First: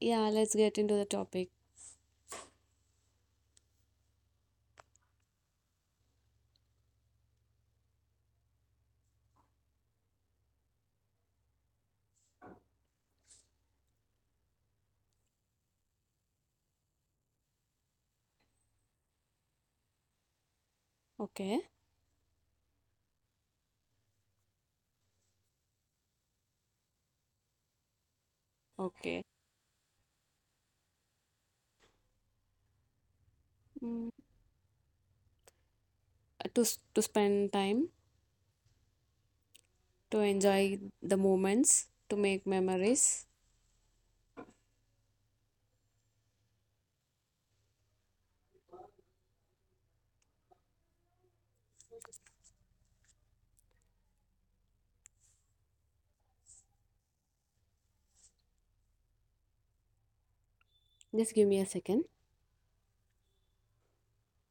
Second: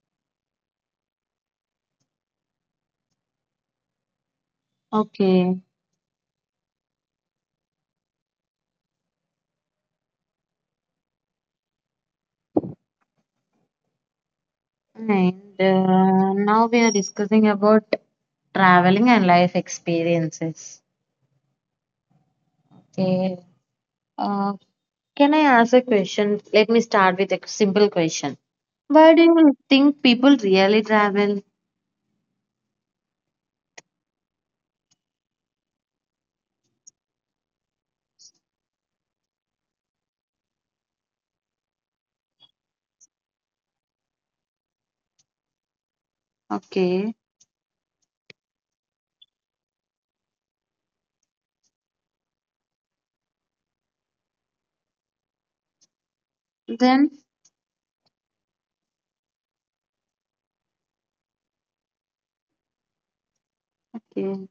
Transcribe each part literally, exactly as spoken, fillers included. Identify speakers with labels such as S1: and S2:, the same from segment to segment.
S1: Yeah, let's get into the topic.
S2: Okay. And uh, now we are discussing about traveling and life experiences.
S1: Okay.
S2: Okay. Uh, can I ask a question? Let me start with a simple question. Why
S1: Okay.
S2: do you think people really travel?
S1: Mm, to s- to spend time, to enjoy the moments, to make memories.
S2: Okay. Then,
S1: Just give me a second.
S2: okay.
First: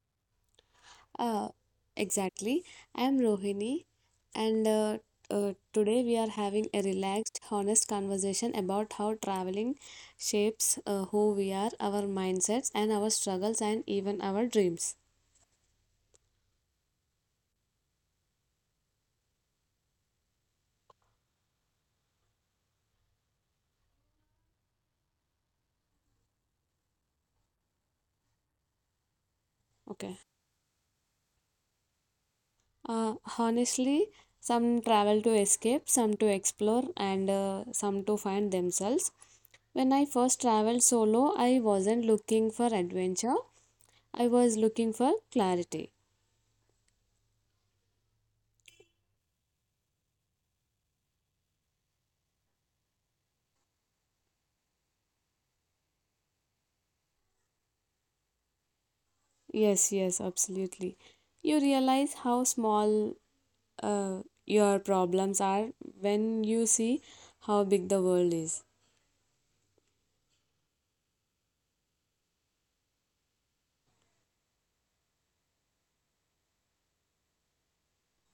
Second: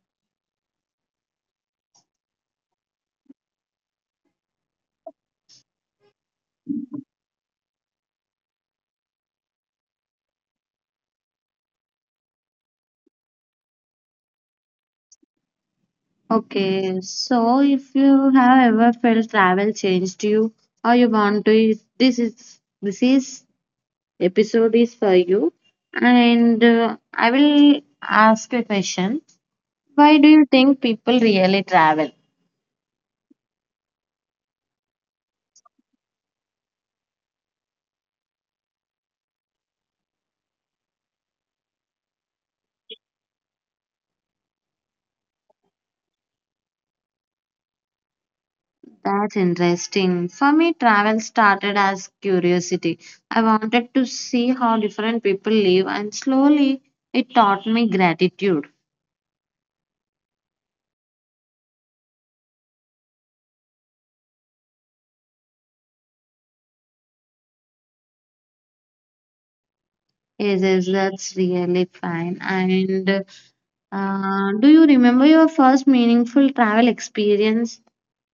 S1: Uh, exactly. I'm Rohini, and uh, uh, today we are having a relaxed, honest conversation about how traveling shapes uh, who we are, our mindsets, and our struggles, and even our dreams.
S2: Okay. So, if you have ever felt travel changed you, or you want to, this is this is episode is for you. And uh, I will ask a question. Why
S1: Okay.
S2: do you think people really travel?
S1: Uh, honestly, some travel to escape, some to explore, and uh, some to find themselves. When I first traveled solo, I wasn't looking for adventure, I was looking for clarity.
S2: That's interesting. For me, travel started as curiosity. I wanted to see how different people live, and slowly it taught me gratitude.
S1: Yes, yes, absolutely. You realize how small uh, your problems are when you see how big the world is.
S2: Yes, yes, that's really fine. And uh, do you remember your first meaningful travel experience?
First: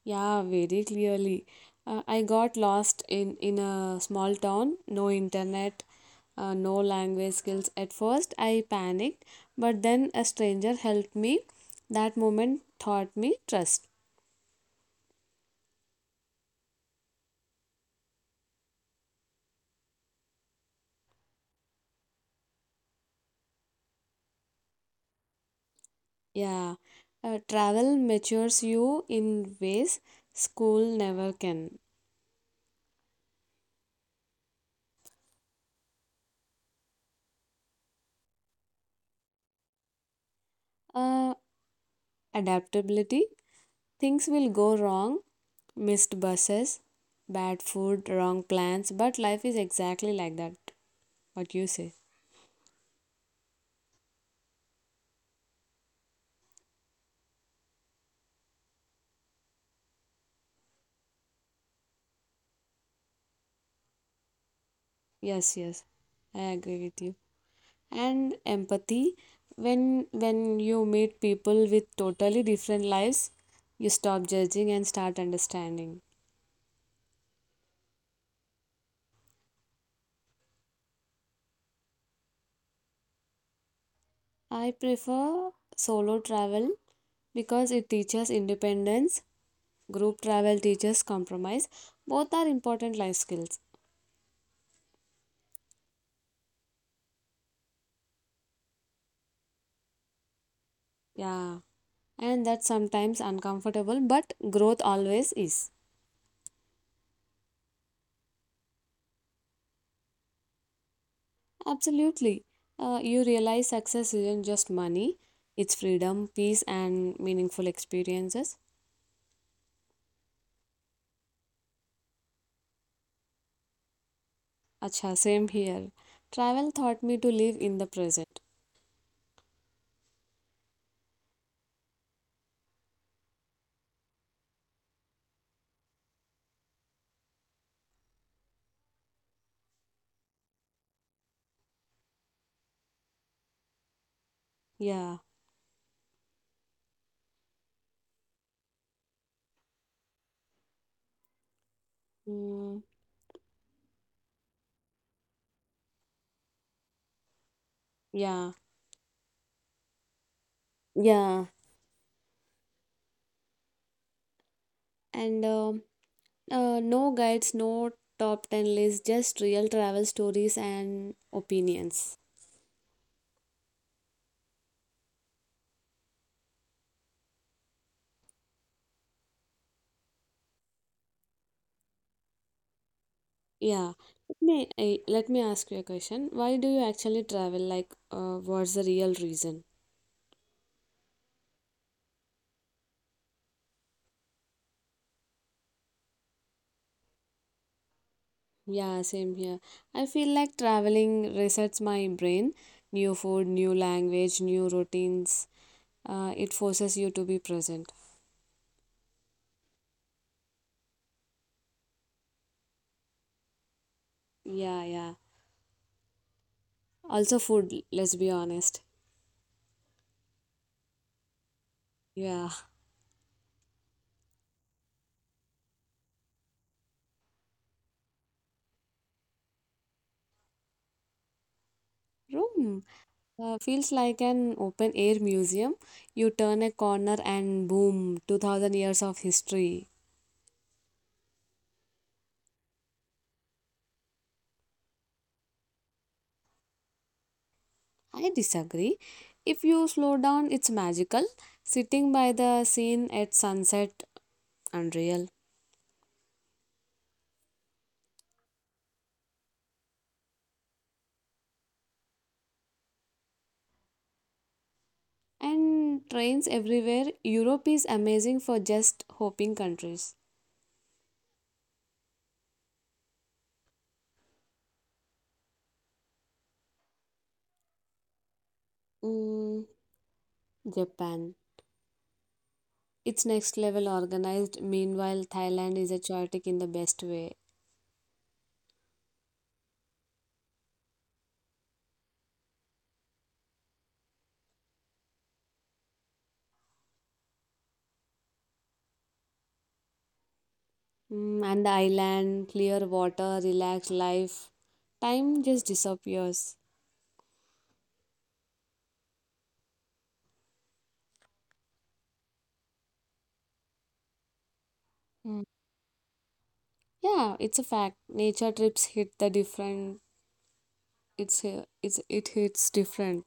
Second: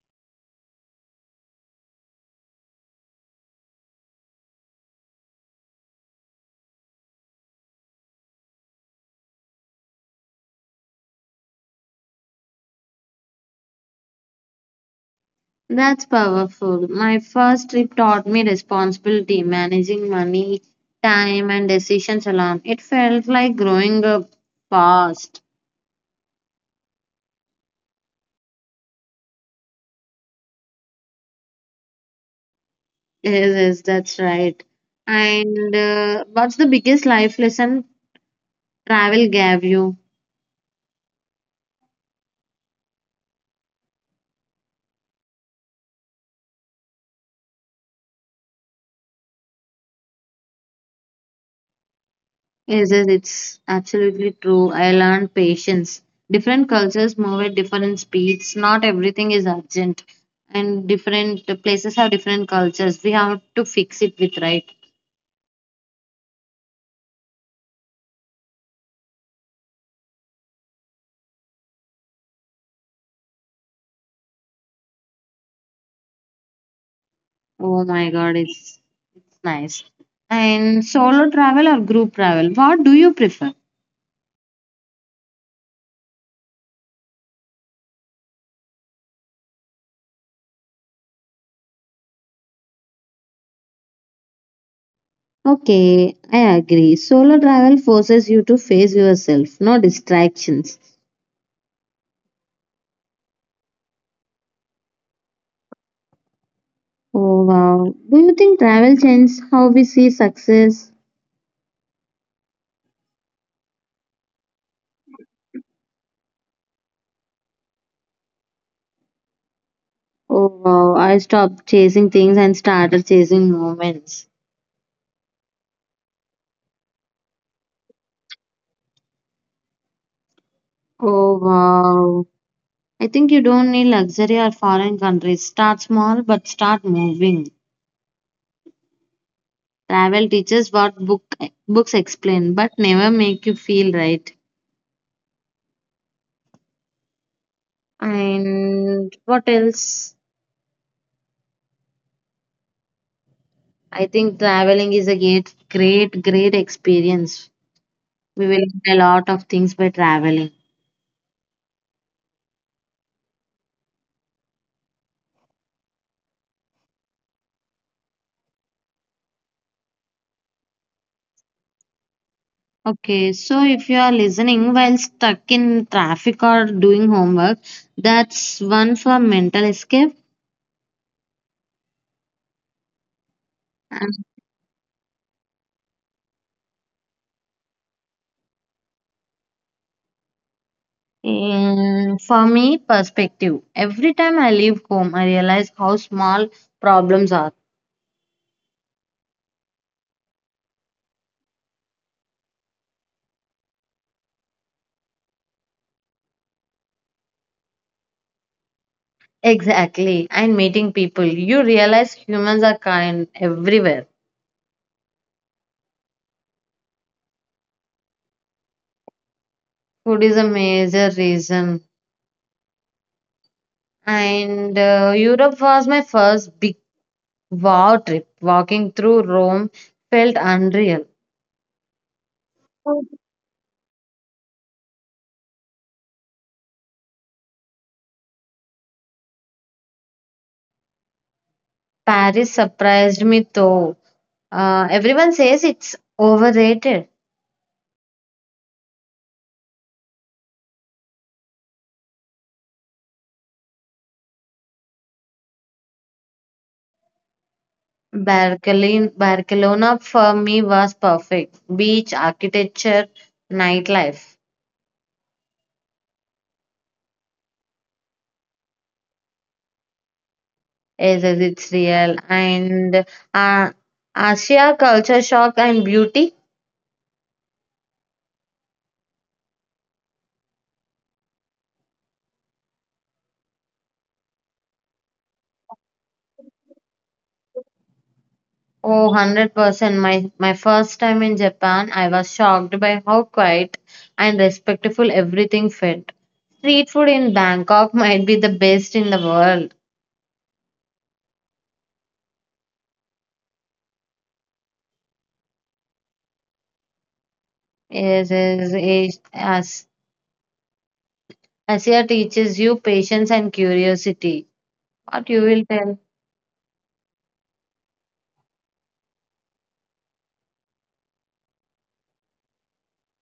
S1: Yeah, very clearly. Uh, I got lost in in a small town, no internet, uh, no language skills. At first, I panicked, but then a stranger helped me. That moment taught me trust.
S2: That's powerful. My first trip taught me responsibility, managing money, time, and decisions alone. It felt like growing up fast.
S1: Yeah, uh, travel matures you in ways school never can.
S2: Yes, yes, that's right. And uh, what's the biggest life lesson travel gave you?
S1: Uh, Adaptability. Things will go wrong, missed buses, bad food, wrong plans, but life is exactly like that. What you say?
S2: Yes, yes, it's absolutely true. I learned patience. Different cultures move at different speeds. Not everything is urgent, and different places have different cultures. We have to fix it with right.
S1: Yes, yes, I agree with you. And empathy, when when you meet people with totally different lives, you stop judging and start understanding.
S2: Oh my God, it's nice. And solo travel or group travel? What do you prefer?
S1: I prefer solo travel because it teaches independence. Group travel teaches compromise. Both are important life skills.
S2: Okay, I agree. Solo travel forces you to face yourself, no distractions.
S1: Yeah, and that's sometimes uncomfortable, but growth always is.
S2: Oh wow. Do you think travel changed how we see success?
S1: Absolutely. Uh, you realize success isn't just money, it's freedom, peace, and meaningful experiences.
S2: Oh wow. I stopped chasing things and started chasing moments.
S1: Acha, same here. Travel taught me to live in the present.
S2: Oh wow. I think you don't need luxury or foreign countries. Start small but start moving. Travel teaches what book books explain, but never make you feel right.
S1: Yeah.
S2: And what else?
S1: Mm,
S2: I think traveling is a great, great, great experience. We
S1: yeah.
S2: will learn a lot of things by traveling.
S1: Yeah. And um uh, no guides, no top ten lists, just real travel stories and opinions.
S2: Okay, so if you are listening while stuck in traffic or doing homework, that's one for mental escape.
S1: Yeah.
S2: And
S1: Let me, eh, let me ask you a question. Why do you actually travel? Like, uh, what's the real reason?
S2: for me, perspective. Every time I leave home, I realize how small problems are.
S1: Yeah, same here. I feel like traveling resets my brain. New food, new language, new routines. Uh, it forces you to be present.
S2: Exactly. And meeting people, you realize humans are kind everywhere.
S1: Yeah, yeah. Also, food, let's be honest.
S2: Food is a major reason.
S1: Yeah.
S2: And uh, Europe was my first big wow trip. Walking through Rome felt unreal.
S1: Room uh, feels like an open air museum. You turn a corner and boom, two thousand years of history.
S2: Paris surprised me though. Uh, everyone says it's overrated.
S1: I disagree. If you slow down, it's magical. Sitting by the scene at sunset, unreal.
S2: Barcelona, Barcelona for me was perfect. Beach, architecture, nightlife.
S1: And trains everywhere. Europe is amazing for just hopping countries.
S2: Yes, yes, it's real. And uh, Asia culture shock and beauty.
S1: Mm, Japan. It's next level organized. Meanwhile, Thailand is a chaotic in the best way.
S2: Oh, one hundred percent. My, my first time in Japan, I was shocked by how quiet and respectful everything felt. Street food in Bangkok might be the best in the world.
S1: Mm, and the island, clear water, relaxed life. Time just disappears.
S2: Yes, yes, yes. As Asia teaches you patience and curiosity. What you will tell?
S1: Yeah, it's a fact. Nature trips hit the different. It's it's it hits different.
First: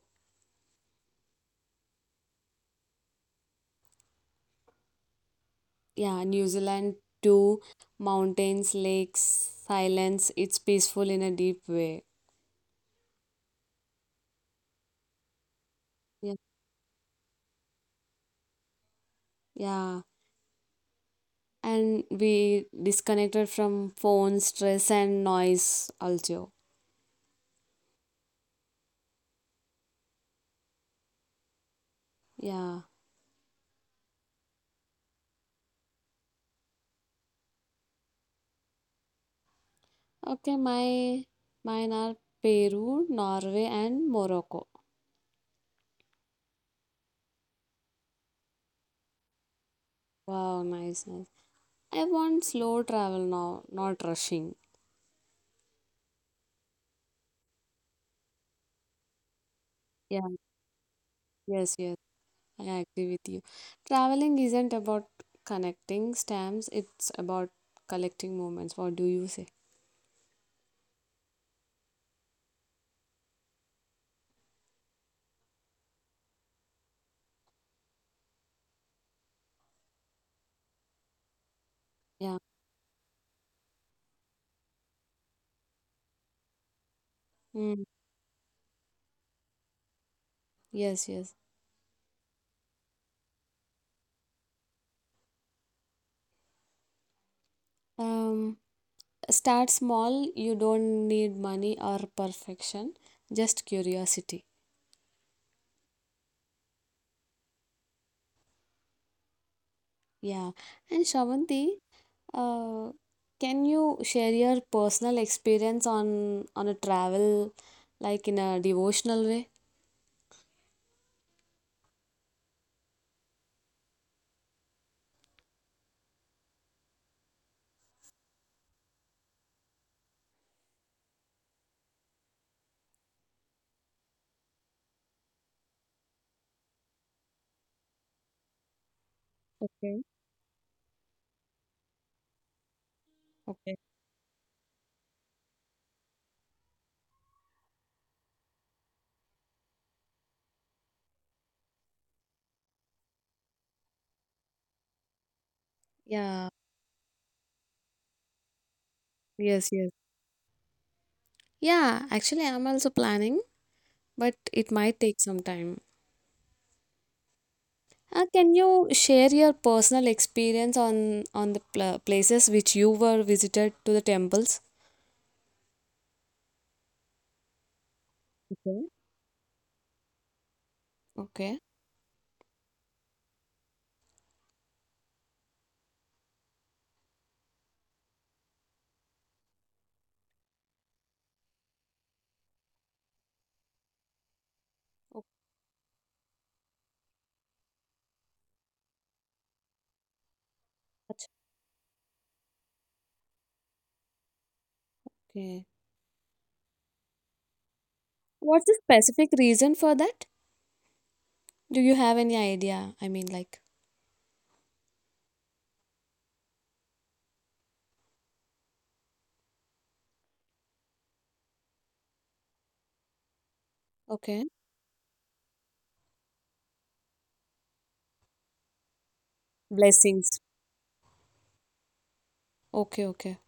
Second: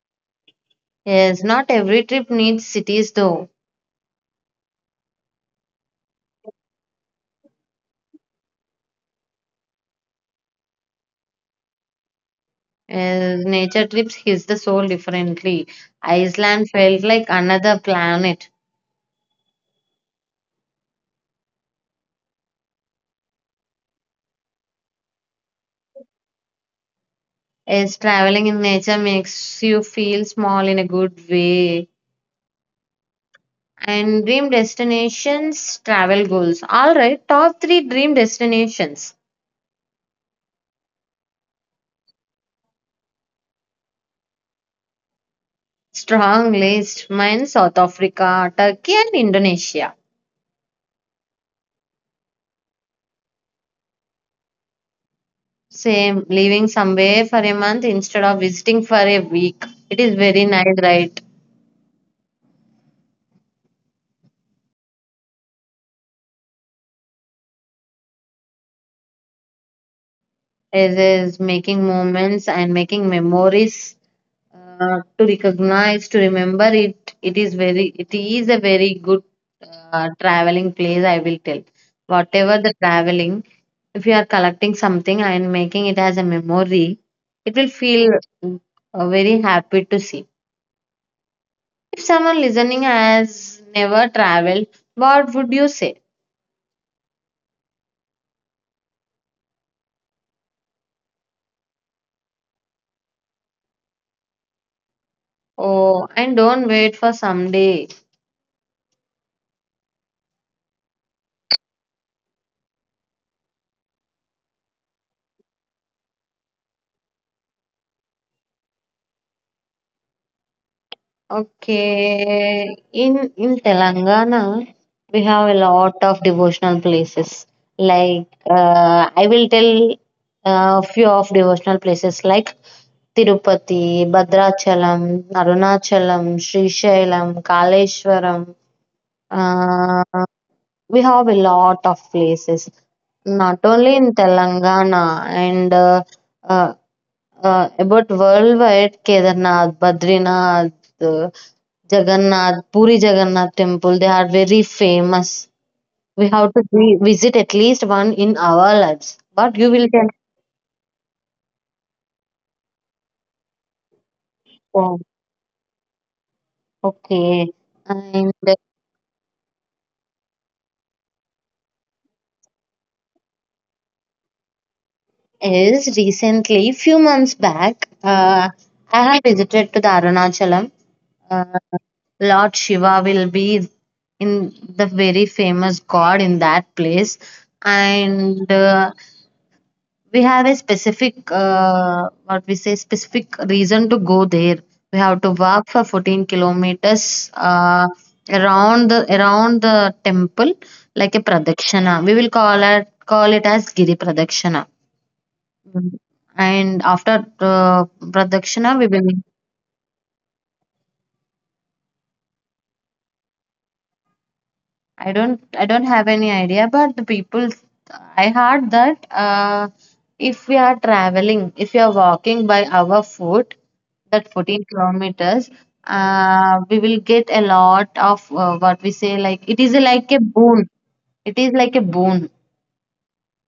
S2: Yes, not every trip needs cities though.
S1: Yeah, New Zealand too. Mountains, lakes, silence. It's peaceful in a deep way.
S2: Yes, nature trips hits the soul differently.
S1: Yeah.
S2: Iceland felt like another planet.
S1: Yeah, and we disconnected from phone stress and noise also.
S2: Yes, traveling in nature makes you feel small in a good way.
S1: Yeah.
S2: And dream destinations, travel goals. All right, top three dream destinations.
S1: Okay, my mine are Peru, Norway, and Morocco.
S2: Strong list. Mine South Africa, Turkey, and Indonesia.
S1: Wow, nice, nice. I want slow travel now, not rushing.
S2: Same, living somewhere for a month instead of visiting for a week. It is
S1: Yeah,
S2: very nice, right?
S1: yes, yes. I agree with you. Traveling isn't about connecting stamps, it's about collecting moments. What do you say?
S2: It is making moments and making memories, uh, to recognize, to remember it. It is very, it is a very good uh, traveling place, I will tell.
S1: Yeah.
S2: Whatever the traveling, if you are collecting something and making it as a memory, it will
S1: Mm,
S2: feel uh, very happy to see.
S1: yes, yes.
S2: If someone listening has never traveled, what would you say?
S1: Um, Start small, you don't need money or perfection, just curiosity.
S2: Oh, and don't wait for someday.
S1: Yeah. And Shravanti, uh, can you share your personal experience on on a travel like in a devotional way?
S2: Okay, in in Telangana, we have a lot of devotional places. Like uh, I will tell a few of devotional places like Tirupati, Bhadrachalam, Arunachalam, Srishailam, Kaleshwaram.
S1: Okay.
S2: Uh, we have a lot of places, not
S1: Okay.
S2: only in Telangana and uh, uh, uh, about worldwide, Kedarnath, Badrinath. Jagannath, Puri Jagannath temple, they are very famous. We
S1: Yeah.
S2: have to vi- visit at least one in our lives. But
S1: Yes,
S2: you will
S1: yes.
S2: get.
S1: Yeah, actually I'm also planning, but it
S2: Oh,
S1: might take some time.
S2: okay.
S1: Uh,
S2: And
S1: can
S2: that
S1: you share your personal experience on on the pla places which you were visited to the temples?
S2: is recently, few months back, uh,
S1: Okay.
S2: I have visited to the Arunachalam. Uh,
S1: Okay.
S2: Lord Shiva will be in the very famous god in that place, and uh, we have a specific, uh, what we say, specific reason to go there. We have to walk for fourteen kilometers, uh, around the around the temple, like a
S1: Okay.
S2: pradakshana. We will call it call it as giri pradakshana.
S1: Okay.
S2: Mhm. And after uh,
S1: What's the
S2: pradakshana we will.
S1: specific reason for that? Do you have any idea? I mean, like,
S2: I don't I don't have any idea, but the people, I heard that uh, if we are traveling, if we are walking by our foot, that
S1: okay.
S2: fourteen kilometers, uh, we will get a lot of, uh, what we say, like it is like a
S1: Blessings.
S2: boon. It is like a boon.
S1: Okay, okay.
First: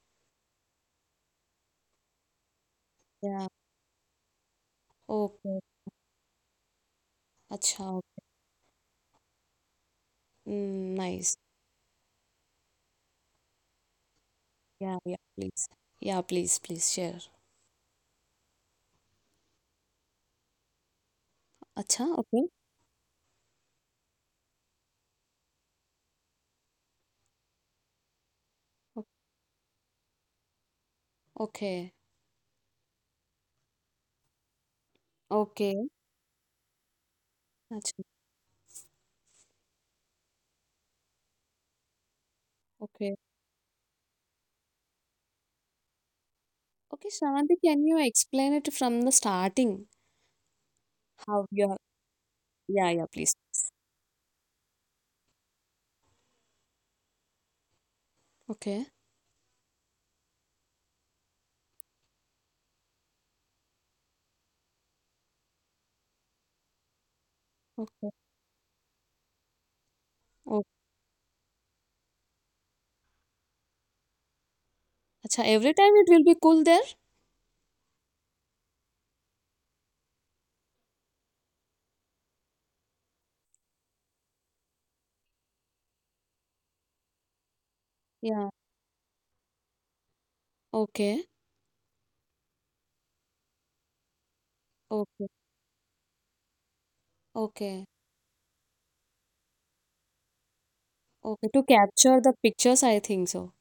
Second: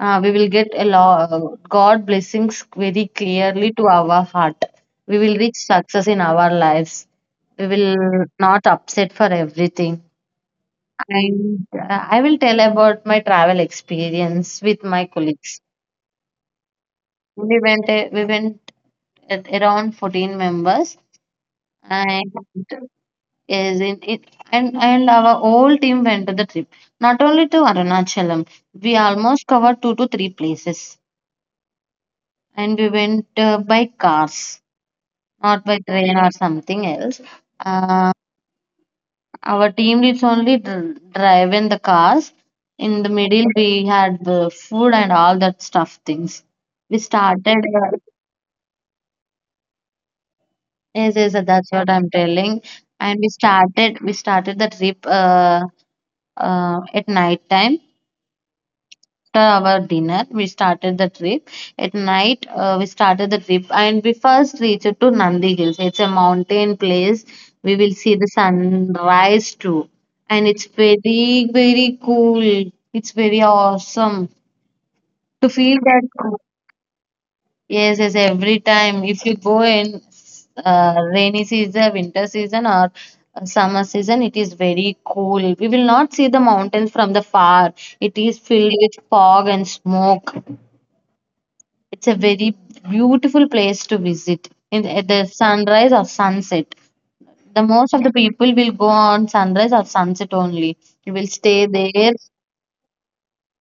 S2: Uh, we will get a lot God blessings very
S1: Yeah.
S2: clearly to our heart. We will reach
S1: Okay.
S2: success in our lives. We
S1: Acha.
S2: will not upset for everything.
S1: Mm, nice.
S2: And uh, I will tell about my travel experience with
S1: Yeah,
S2: my
S1: yeah,
S2: colleagues.
S1: please. Yeah, please, please share.
S2: We went uh, we went at around fourteen members,
S1: Acha,
S2: and
S1: okay.
S2: is in it, and and our whole team went to the trip. Not only to Arunachalam, we
S1: O-
S2: almost covered two to three places,
S1: Okay.
S2: and we went uh, by cars, not by
S1: Okay.
S2: train or something else.
S1: Acha.
S2: Uh, Our team leads only dr- drive the cars. In the
S1: Okay.
S2: middle, we had the food and all that stuff things. We
S1: Okay,
S2: started.
S1: Shravanti, can
S2: Uh,
S1: you explain it from the starting?
S2: yes, yes,
S1: How you
S2: that's
S1: are?
S2: what I'm telling.
S1: Yeah, yeah,
S2: And we
S1: please.
S2: started. We started the trip, uh, uh, at night time.
S1: Okay.
S2: After our dinner, we started the trip. At night, uh, we started the trip and we first reached to Nandi Hills. It's a mountain place. We will
S1: Okay.
S2: see the sunrise too. And it's
S1: Okay.
S2: very, very cool. It's very awesome
S1: Acha,
S2: to
S1: every
S2: feel
S1: time
S2: that
S1: it will be
S2: cool.
S1: cool there?
S2: Yes, yes, every time. If you go in uh, rainy season, winter season, or uh, summer season, it is very cool. We will not see the mountains from the far. It is
S1: Yeah.
S2: filled with fog and smoke.
S1: Okay.
S2: It's a very beautiful place to visit in at the
S1: Okay.
S2: sunrise or sunset. The
S1: Okay.
S2: most of the people will go on sunrise or sunset only. You will
S1: Okay, to
S2: stay there
S1: capture the pictures, I think so.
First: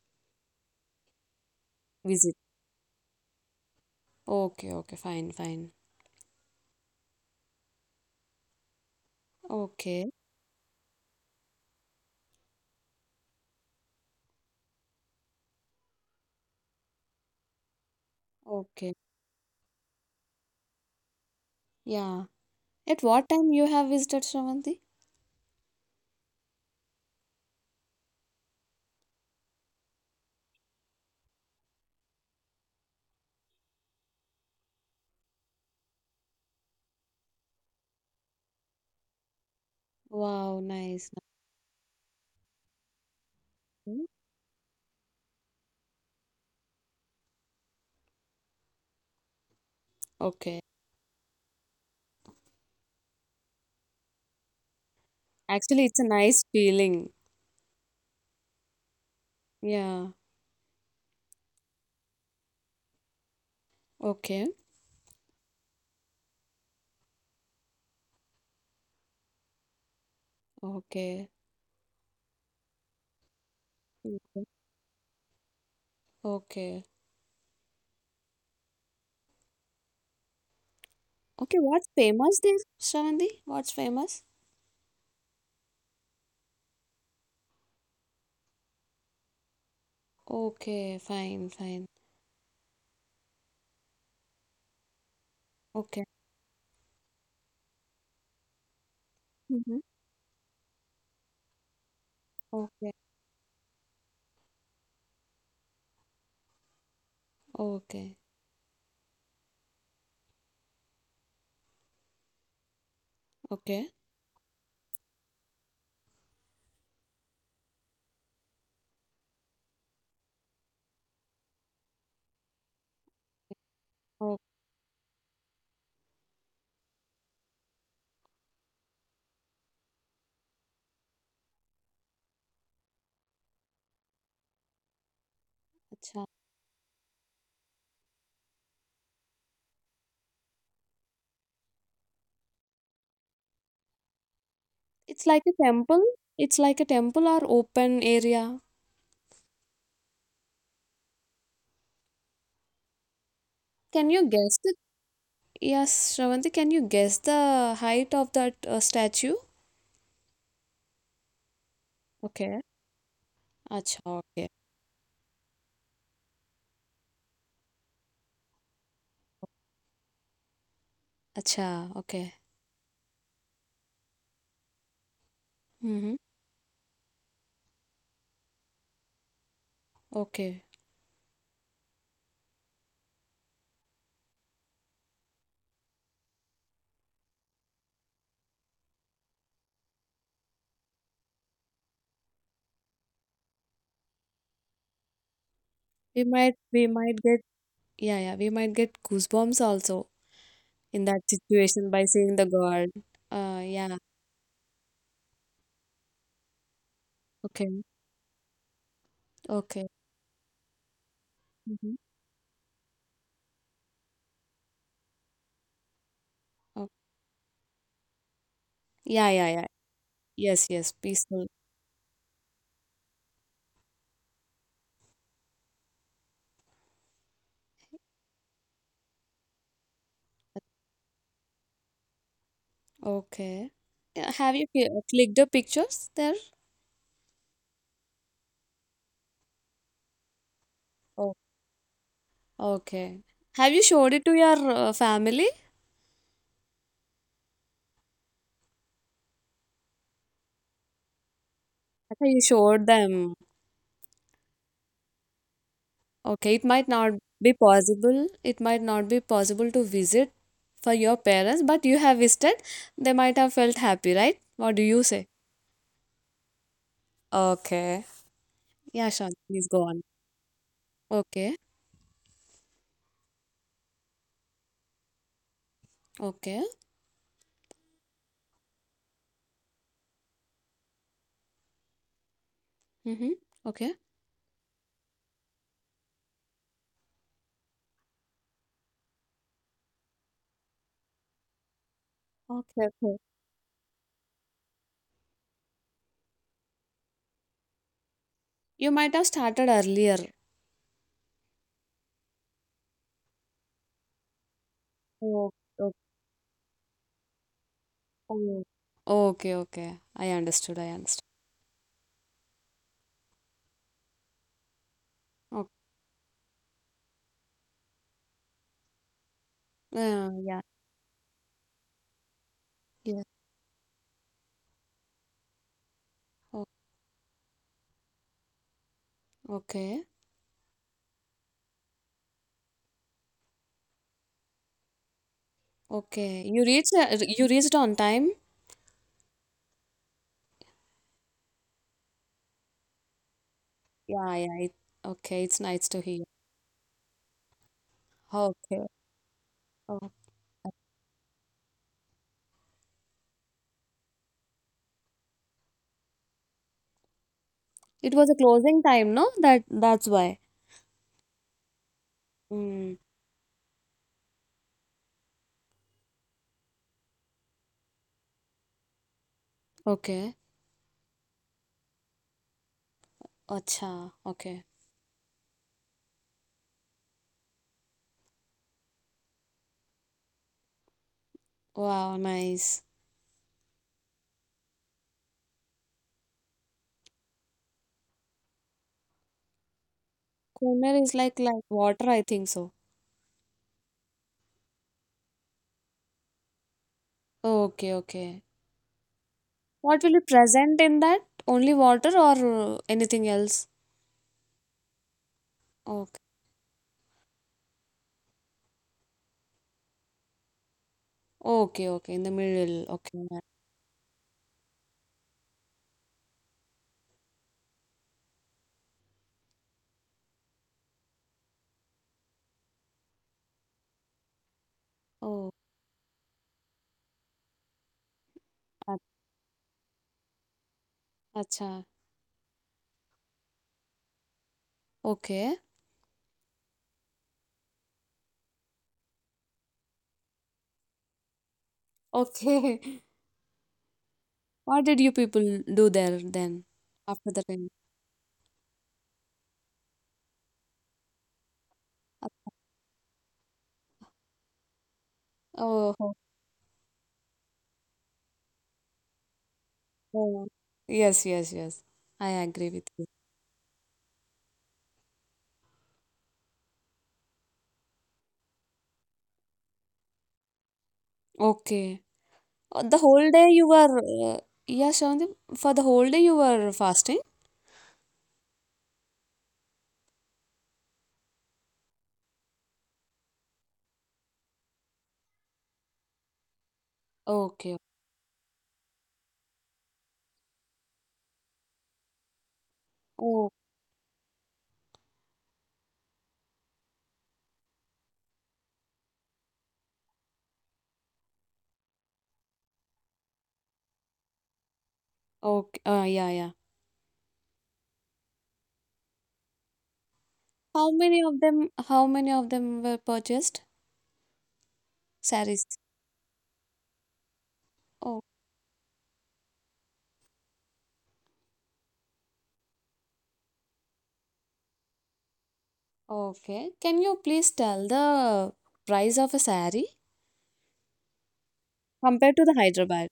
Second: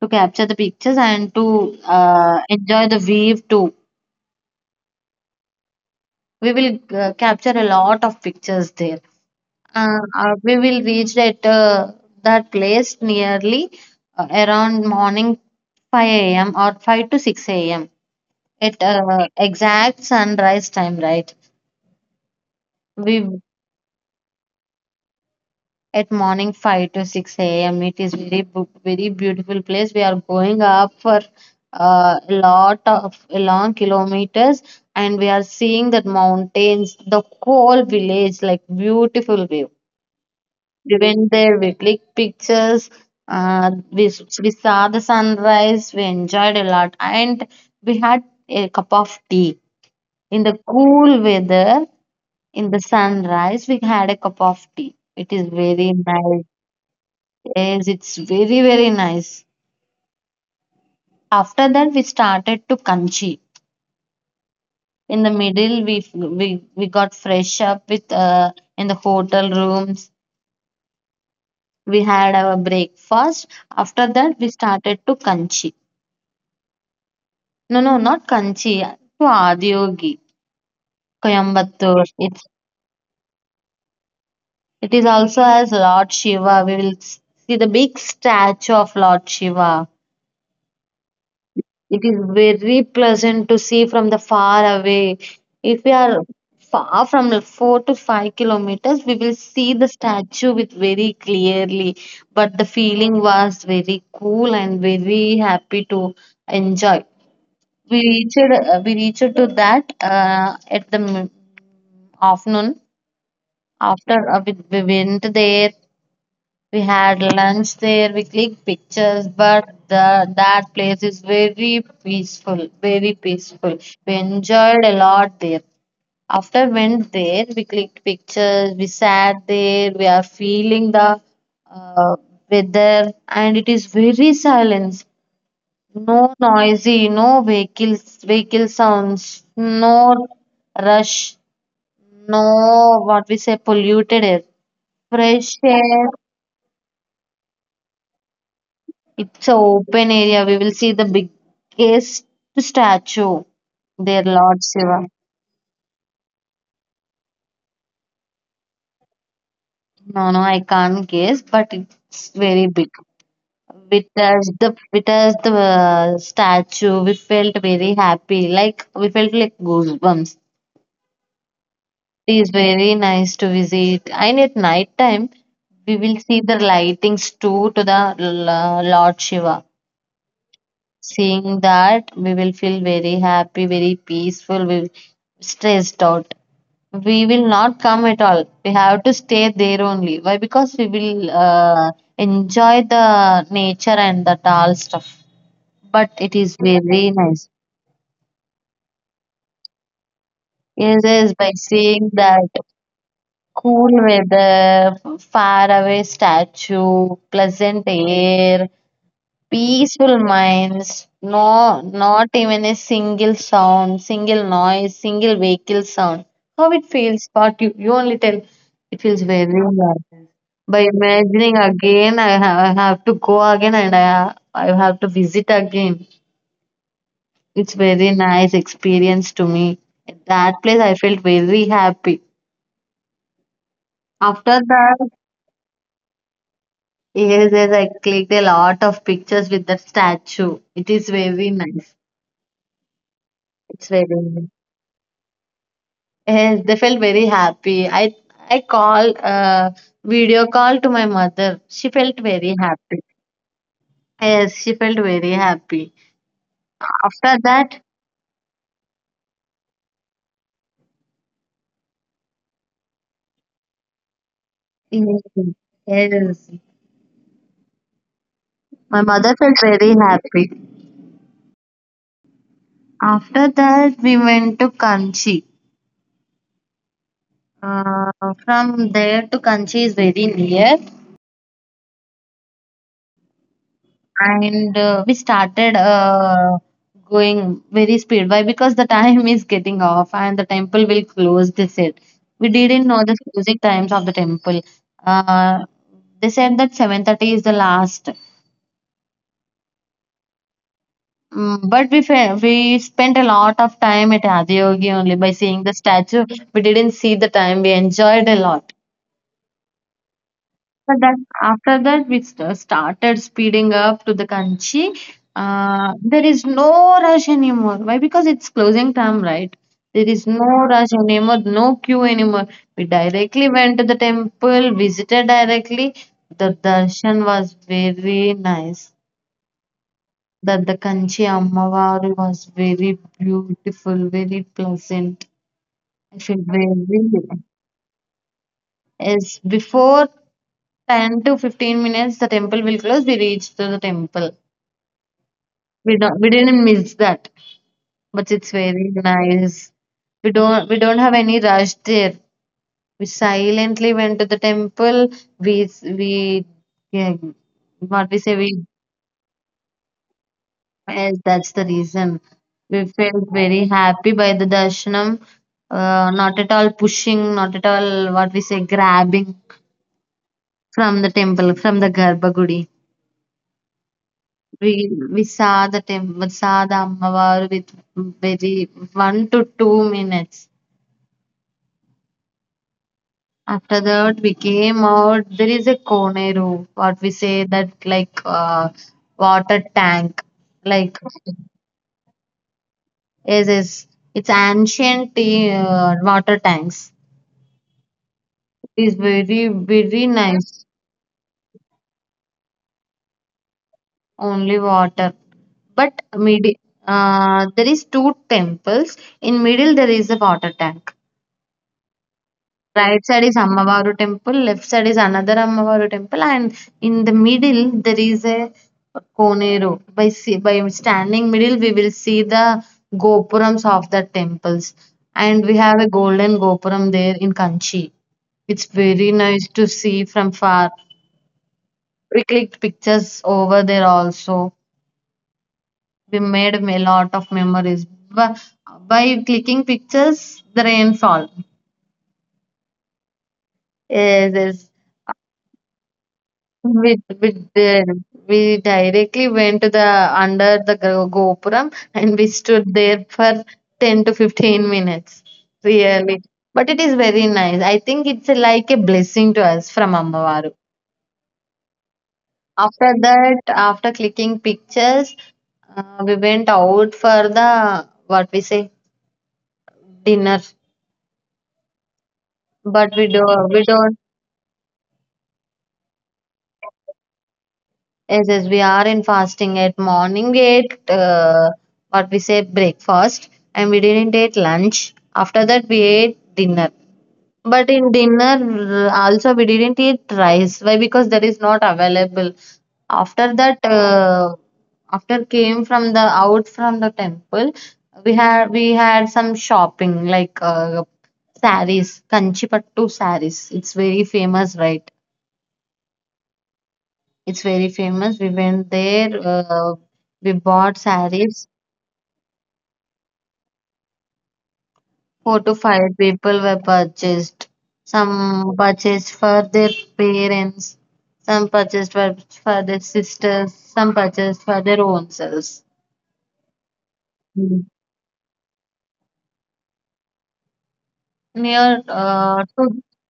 S2: to capture the pictures and to
S1: Visit.
S2: uh, enjoy the view too.
S1: Okay, okay, fine, fine.
S2: We will uh, capture a lot of pictures there. Uh,
S1: Okay,
S2: uh, we will reach at uh, that place nearly uh, around morning five a m or five to six a m, at
S1: okay.
S2: uh, exact sunrise time, right?
S1: Yeah. At what
S2: We
S1: time you have visited Shravanti?
S2: at morning five to six a m. It is very bu- very beautiful place. We are going up for uh, a lot of long kilometers, and we are seeing that mountains, the whole village, like beautiful view.
S1: Wow,
S2: We
S1: nice.
S2: went there, we clicked pictures, uh,
S1: Nice.
S2: we, we saw the sunrise, we enjoyed a lot, and we had a cup of tea. In the
S1: Okay.
S2: cool weather, in the sunrise, we had a cup of tea. It is
S1: Actually,
S2: very
S1: it's a
S2: nice.
S1: nice feeling.
S2: Yes, it's very, very nice.
S1: Yeah.
S2: After that, we started to Kanchi.
S1: Okay.
S2: In the middle, we we, we got fresh up with, uh, in the hotel rooms.
S1: Okay.
S2: We had our breakfast. After
S1: Mm.
S2: that, we started to Kanchi.
S1: Okay.
S2: No, no, not Kanchi. To Adiyogi,
S1: Okay, what's
S2: Coimbatore.
S1: famous
S2: It's
S1: there, Shravanti? What's famous?
S2: it is also as Lord Shiva. We will see the big statue of Lord Shiva.
S1: Okay, fine, fine.
S2: It is very pleasant to see from the far away. If we
S1: Okay.
S2: are far from the four to five kilometers, we will see
S1: Mm-hmm.
S2: the statue with very clearly. But the
S1: Okay.
S2: feeling was very cool and very happy to enjoy. We
S1: Okay.
S2: reached uh, we reached to that, uh, at the m- afternoon.
S1: Okay.
S2: After uh, we, we went there, we had lunch there, we clicked pictures, but the, that place is very peaceful, very peaceful. We enjoyed a lot there. After went there, we clicked pictures, we sat there, we are feeling the uh, weather, and it is very silence.
S1: Okay.
S2: No noisy, no vehicles, vehicle sounds, no rush, no what we say polluted air,
S1: It's like a
S2: fresh
S1: temple.
S2: air.
S1: It's like a temple or open area.
S2: It's an open area. We will see the biggest statue
S1: Can
S2: there,
S1: you guess
S2: Lord
S1: the.
S2: Shiva.
S1: Yes, Shravanti, can you guess the height of that uh, statue?
S2: No, no, I can't guess, but it's
S1: Okay.
S2: very big.
S1: Acha,
S2: With us,
S1: okay.
S2: the with us, the uh, statue, we felt very happy. Like we felt like goosebumps.
S1: Acha, okay.
S2: It is very nice to visit. And at night time, we
S1: Mm-hmm.
S2: will see the lightings too to the L- Lord Shiva.
S1: Okay.
S2: Seeing that, we will feel very happy, very peaceful. We will stressed out. We will not come at all. We have to stay there only. Why? Because we will uh, enjoy the nature and the all stuff. But
S1: We
S2: it
S1: might
S2: is
S1: we
S2: very
S1: might get
S2: nice.
S1: Yeah, yeah, we might get goosebumps also
S2: Yes,
S1: in that
S2: yes, by
S1: situation by
S2: seeing
S1: seeing the
S2: that
S1: god. Uh
S2: cool
S1: yeah.
S2: weather, far away statue,
S1: Okay.
S2: pleasant air,
S1: Okay.
S2: peaceful minds, no,
S1: Mm-hmm.
S2: not even a single sound, single noise, single vehicle sound. How it
S1: Oh,
S2: feels, what you, you only tell. It feels
S1: yeah,
S2: very
S1: yeah, yeah.
S2: nice.
S1: Yes,
S2: By
S1: yes, peaceful.
S2: imagining again, I, ha- I have to go again, and I, I have to visit again. It's very nice experience to me. At that place, I felt very happy.
S1: Okay. Yeah, have you
S2: After
S1: cl-
S2: that,
S1: clicked the pictures there?
S2: yes, yes, I clicked a lot of pictures with that statue. It is very nice.
S1: Okay. Have you
S2: It's
S1: showed
S2: very
S1: it to
S2: nice.
S1: your uh, family?
S2: Yes, they felt very happy. I I call, uh, video call to my mother. She felt
S1: Okay, you
S2: very
S1: showed
S2: happy.
S1: them.
S2: Yes, she felt very happy.
S1: Okay, it might not
S2: After
S1: be
S2: that,
S1: possible. It might not be possible to visit for your parents, but you have visited. They might have felt happy, right? What do you say?
S2: yes, yes,
S1: Okay.
S2: my
S1: Yeah, Shanti,
S2: mother felt
S1: please go
S2: very
S1: on.
S2: happy.
S1: Okay.
S2: After that, we went to Kanchi.
S1: Okay.
S2: Uh, from there to Kanchi is very near.
S1: Mm-hmm. Okay.
S2: and uh, we started uh, going very speed. Why? Because the time is getting off and the temple will close, they said. We
S1: Okay.
S2: didn't know
S1: Okay.
S2: the closing times of the temple. Uh, they said that seven thirty is the last.
S1: You might have started earlier.
S2: Mm, but we fe- we spent a lot of time at Adiyogi only by
S1: Oh,
S2: seeing the
S1: okay.
S2: statue. We didn't see the time. We enjoyed a
S1: Oh.
S2: lot.
S1: Okay. Okay. I understood. I
S2: But
S1: understood.
S2: then after that we st- started speeding up to the Kanchi. Uh, there is no rush anymore. Why? Because it's closing time, right?
S1: Okay.
S2: There is
S1: Uh,
S2: no
S1: yeah.
S2: rush anymore, no queue anymore. We
S1: Yeah.
S2: directly went to the temple, visited directly. The
S1: O-
S2: darshan was very nice.
S1: Okay.
S2: That the Kanchi Ammavari was very beautiful, very pleasant. I feel
S1: Okay, you
S2: very
S1: reached uh, you reached on time?
S2: yes. Before ten to fifteen minutes, the temple will close. We reached to the temple.
S1: Yeah, yeah. It, okay, it's nice
S2: We
S1: to
S2: don't,
S1: hear.
S2: we didn't miss that. But it's
S1: Okay.
S2: very nice.
S1: Oh.
S2: We don't, we don't have any rush there. We silently went to the temple. We, s- we, yeah, what
S1: It
S2: we
S1: was a
S2: say, we,
S1: closing time, no? That that's why.
S2: eh, that's the reason. We
S1: Mm.
S2: felt very happy by the darshanam. Uh, not at all pushing, not at all what we say grabbing
S1: Okay.
S2: from the temple, from the Garbhagudi.
S1: Acha. Okay.
S2: We we saw the temple. We saw the Ammavaru with very one to two minutes.
S1: Wow, nice.
S2: After that, we came out. There is a Koneru, what we say that like uh, water tank,
S1: Kuner
S2: like
S1: is like like water, I think so.
S2: yes, yes. It's ancient uh, water tanks.
S1: Okay, okay.
S2: It is very
S1: What
S2: very
S1: will be
S2: nice.
S1: present in that? Only water or uh, anything else?
S2: Only water, but
S1: Okay.
S2: mid uh, there is two temples. In middle there is a water tank.
S1: Okay, okay. In the middle.
S2: Right side
S1: Okay.
S2: is Ammavaru temple, left side is another Ammavaru temple, and in the middle there is a Koneru. By see, by standing middle, we will see the gopurams of the temples,
S1: Oh,
S2: and we have a golden gopuram there in Kanchi. It's
S1: a-
S2: very nice to see from far.
S1: acha.
S2: We clicked pictures over there also.
S1: Okay.
S2: We made a lot of memories. By, by clicking pictures, the rainfall.
S1: Okay.
S2: Yes, yes.
S1: What did you people do there then
S2: We
S1: after
S2: we
S1: the time?
S2: did. We directly went to the under the go- gopuram and we stood there for ten to fifteen minutes.
S1: Oh, ho-
S2: Really. But it is very nice. I think it's a- like a blessing to us from
S1: oh.
S2: Ambavaru.
S1: Yes, yes, yes. I agree with
S2: After
S1: you.
S2: that, after clicking pictures, uh, we went out for the what we say dinner.
S1: Okay. Uh,
S2: But
S1: The
S2: we do
S1: whole day
S2: we
S1: you
S2: don't
S1: were, uh, yeah, Shavandi, for the whole day you were fasting?
S2: Yes, yes, we are in fasting at morning. We ate uh, what we say breakfast and we didn't eat lunch. After that, we ate dinner. But
S1: Okay.
S2: in dinner, uh, also, we didn't eat rice. Why? Because that is not available. After
S1: Oh,
S2: that, uh, after came from the out from the temple, we had we had some shopping like uh, saris, kanchi pattu saris. It's very famous, right?
S1: okay. Uh, yeah, yeah.
S2: It's very famous. We went there. Uh, we bought
S1: How many of
S2: sarees.
S1: them, how many of them were purchased?
S2: Four to
S1: Saris.
S2: five people were purchased.
S1: Oh,
S2: Some purchased for their parents. Some purchased for, for their sisters. Some purchased for their own selves.
S1: okay. Can you please
S2: Mm.
S1: tell the price of a sari
S2: Near
S1: compared to
S2: uh,
S1: the
S2: to
S1: Hyderabad?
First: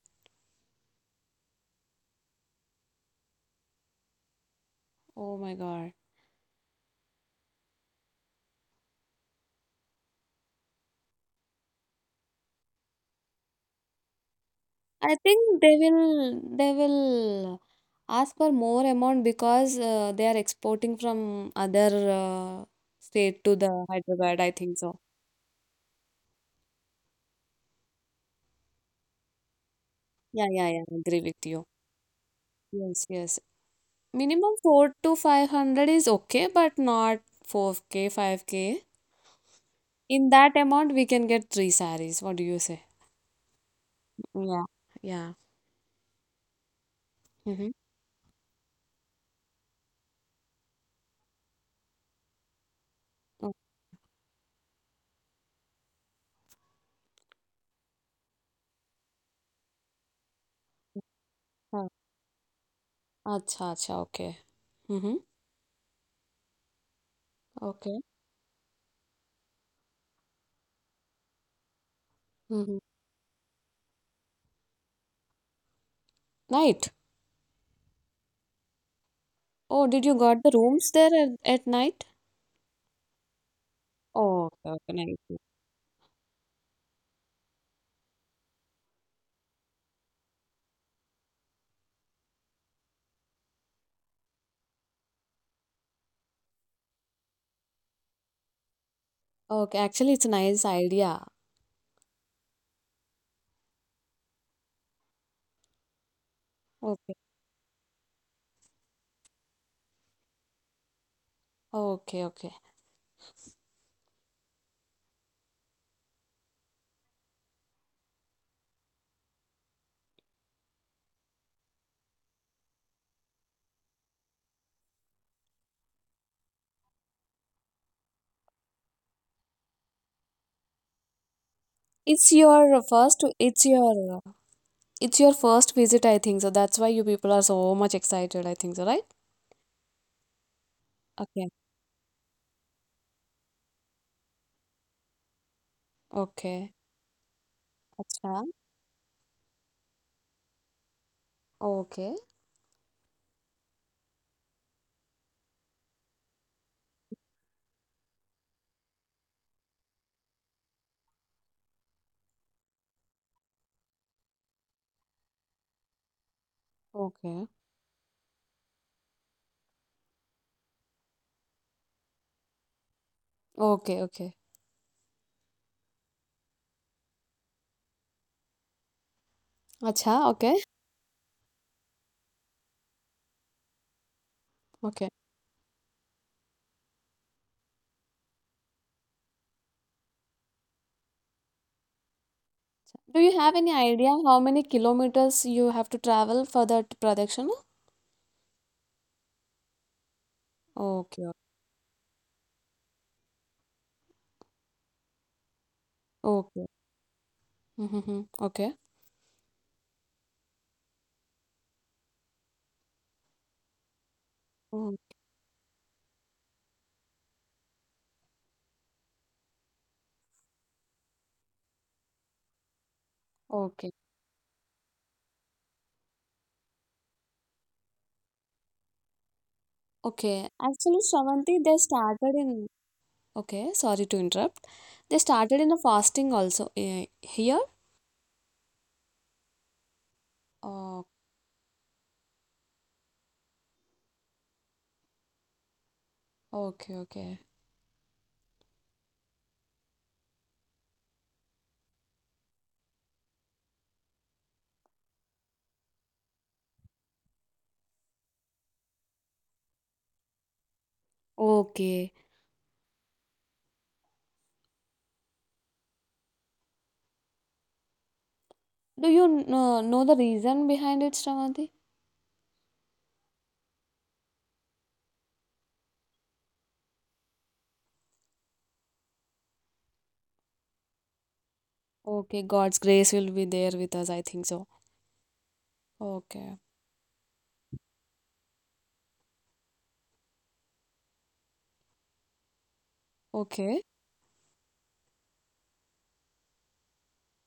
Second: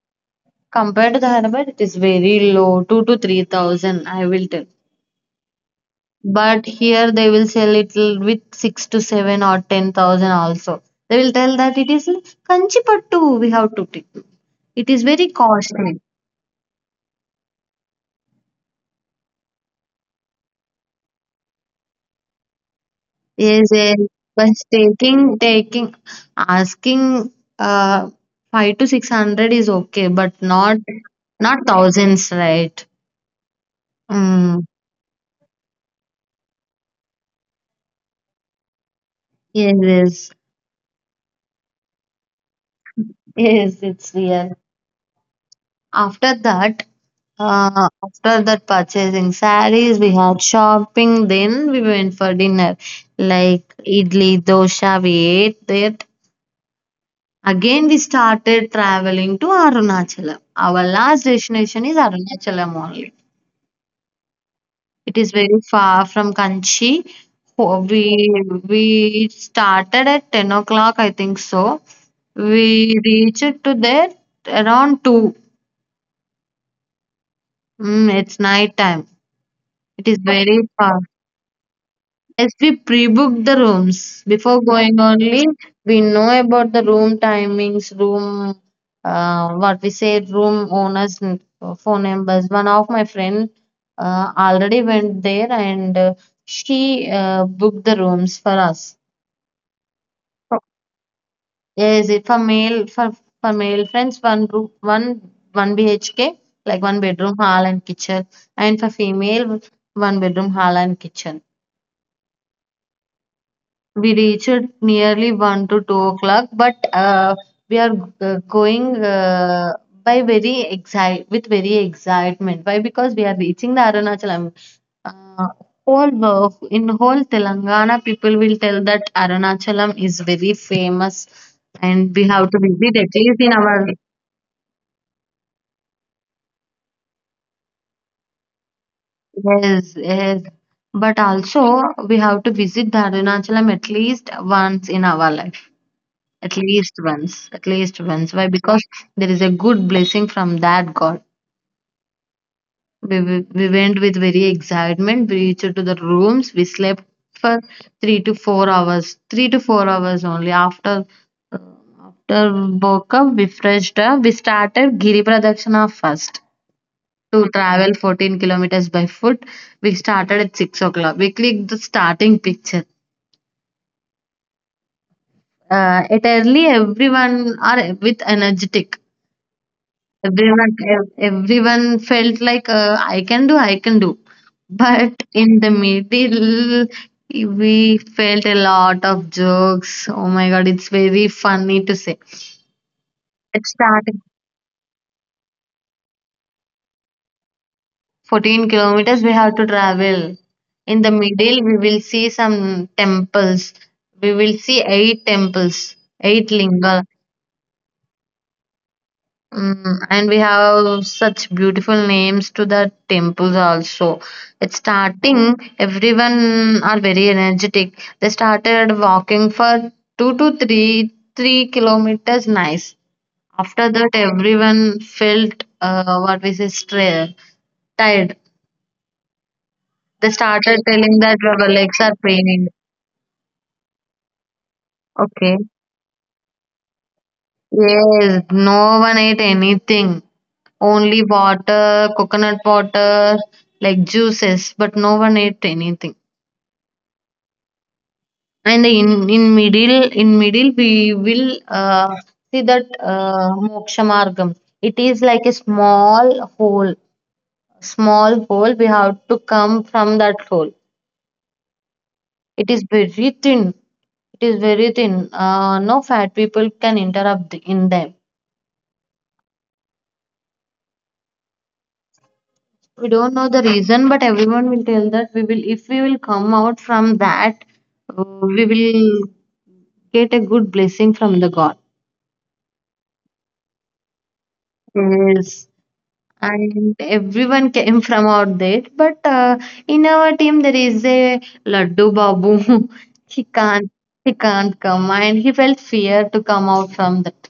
S2: Compared to the Hyderabad, it is very low, two to three thousand. I will tell.
S1: Oh my God.
S2: But here they will sell it l- with six to seven or ten thousand also. They will tell that it is kanchi pattu. We have to take. It is
S1: I
S2: very
S1: think they
S2: costly.
S1: will they will ask for more amount because uh, they are exporting from other uh, state to
S2: Is
S1: the
S2: a
S1: Hyderabad,
S2: but
S1: I think so.
S2: taking taking asking uh five to six hundred is okay, but
S1: Yeah, yeah,
S2: not
S1: yeah, I agree with you.
S2: not thousands, right?
S1: Yes, yes. Minimum
S2: Mm.
S1: four to five hundred is okay, but not four K, five K.
S2: Yes,
S1: In
S2: yes,
S1: that amount, we can get three sarees. What do you say?
S2: yes, it's real.
S1: Yeah, yeah.
S2: After that,
S1: Mm-hmm.
S2: uh, after that purchasing sarees, we had shopping. Then we went for dinner, like idli, dosa. We ate there. Again, we started traveling to Arunachalam. Our last destination
S1: Okay.
S2: is Arunachalam only.
S1: Acha, acha, okay.
S2: It
S1: Mm-hmm.
S2: is very far from Kanchi. Ho-
S1: Okay.
S2: We we started at ten o'clock, I think so.
S1: Mm-hmm.
S2: We reached to there around two.
S1: Night.
S2: Mm, it's night time.
S1: Oh, did
S2: It
S1: you
S2: is
S1: got the
S2: very
S1: rooms
S2: far.
S1: there at, at night?
S2: Yes, we pre book the rooms.
S1: Oh,
S2: Before
S1: okay, okay,
S2: going
S1: nice.
S2: only, we know about the room timings, room, uh, what we say, room owners, n- phone numbers. One of my friend uh, already went there and uh, she uh, booked the rooms for us.
S1: Okay, actually, it's a
S2: For-
S1: nice idea.
S2: Yes, it for male for for male friends one room one one B H K like one
S1: Okay,
S2: bedroom hall and kitchen, and for female one bedroom hall and kitchen.
S1: okay, okay.
S2: We reached nearly one to two o'clock, but uh, we are uh, going uh, by very excite with very excitement. Why? Because we are reaching the Arunachalam. Uh, whole wo- in whole Telangana, people will tell that Arunachalam is very famous, and we
S1: It's
S2: have to
S1: your uh,
S2: visit at
S1: first,
S2: least in
S1: it's
S2: our
S1: your, uh, it's your first visit, I think. So that's why you people are so much excited, I think so, right?
S2: yes yes. But
S1: Okay,
S2: also we have to visit the Arunachalam at least once in our life. At
S1: okay.
S2: least once at least once
S1: Acha,
S2: why because there is a good blessing from that god.
S1: okay,
S2: We, we, we went with very excitement. We reached to the rooms. We slept for three to four hours three to four hours only. After uh, after woke up we freshed up. We started giri pradakshina first to
S1: okay,
S2: travel fourteen kilometers by foot. We started at six o'clock. We clicked the starting picture.
S1: okay, okay.
S2: Uh, at early everyone are with energetic.
S1: Acha, okay,
S2: Everyone, ev- everyone felt like uh, I can do, I can do.
S1: okay.
S2: But in the middle, we felt a lot of jokes. Oh my God, it's very funny to say.
S1: Do you have
S2: Let's
S1: any
S2: start
S1: idea how many kilometers you have to travel for that production?
S2: fourteen kilometers we have to travel. In the
S1: Okay,
S2: middle, we will see some temples. We will see eight temples, eight
S1: okay.
S2: linga.
S1: Mm-hmm, okay.
S2: Mm, and we have such beautiful names to the temples also. It's
S1: Mm,
S2: starting, everyone are very energetic. They started walking for two to three three kilometers. Nice. After
S1: okay.
S2: that, everyone felt uh, what we say stra- tired. They
S1: Okay.
S2: started
S1: Actually,
S2: telling that
S1: Shravanti,
S2: our
S1: they
S2: legs are
S1: started
S2: paining.
S1: in. Okay, sorry to interrupt. They
S2: Okay,
S1: started in a fasting also eh, here.
S2: yes, no one ate anything.
S1: Oh,
S2: Only water, coconut water, like juices, but no one ate anything.
S1: okay, okay.
S2: And in in middle in middle we will uh, see that uh, moksha margam. It is like a small hole, small hole. We have to come from that hole.
S1: Okay.
S2: It is very thin. It is very thin. Uh, no fat people can interrupt in them.
S1: Do you know, know the reason behind it, Shravati?
S2: We don't know the reason, but everyone will tell that we will, if we will come out from that, uh, we will get a good blessing from the God.
S1: Okay, God's grace will be there with us. I think so.
S2: Yes,
S1: Okay.
S2: and everyone came from out there, but uh, in our team there is a Laddu Babu. He
S1: Okay.
S2: can't, he can't come, and he felt fear to come out from that.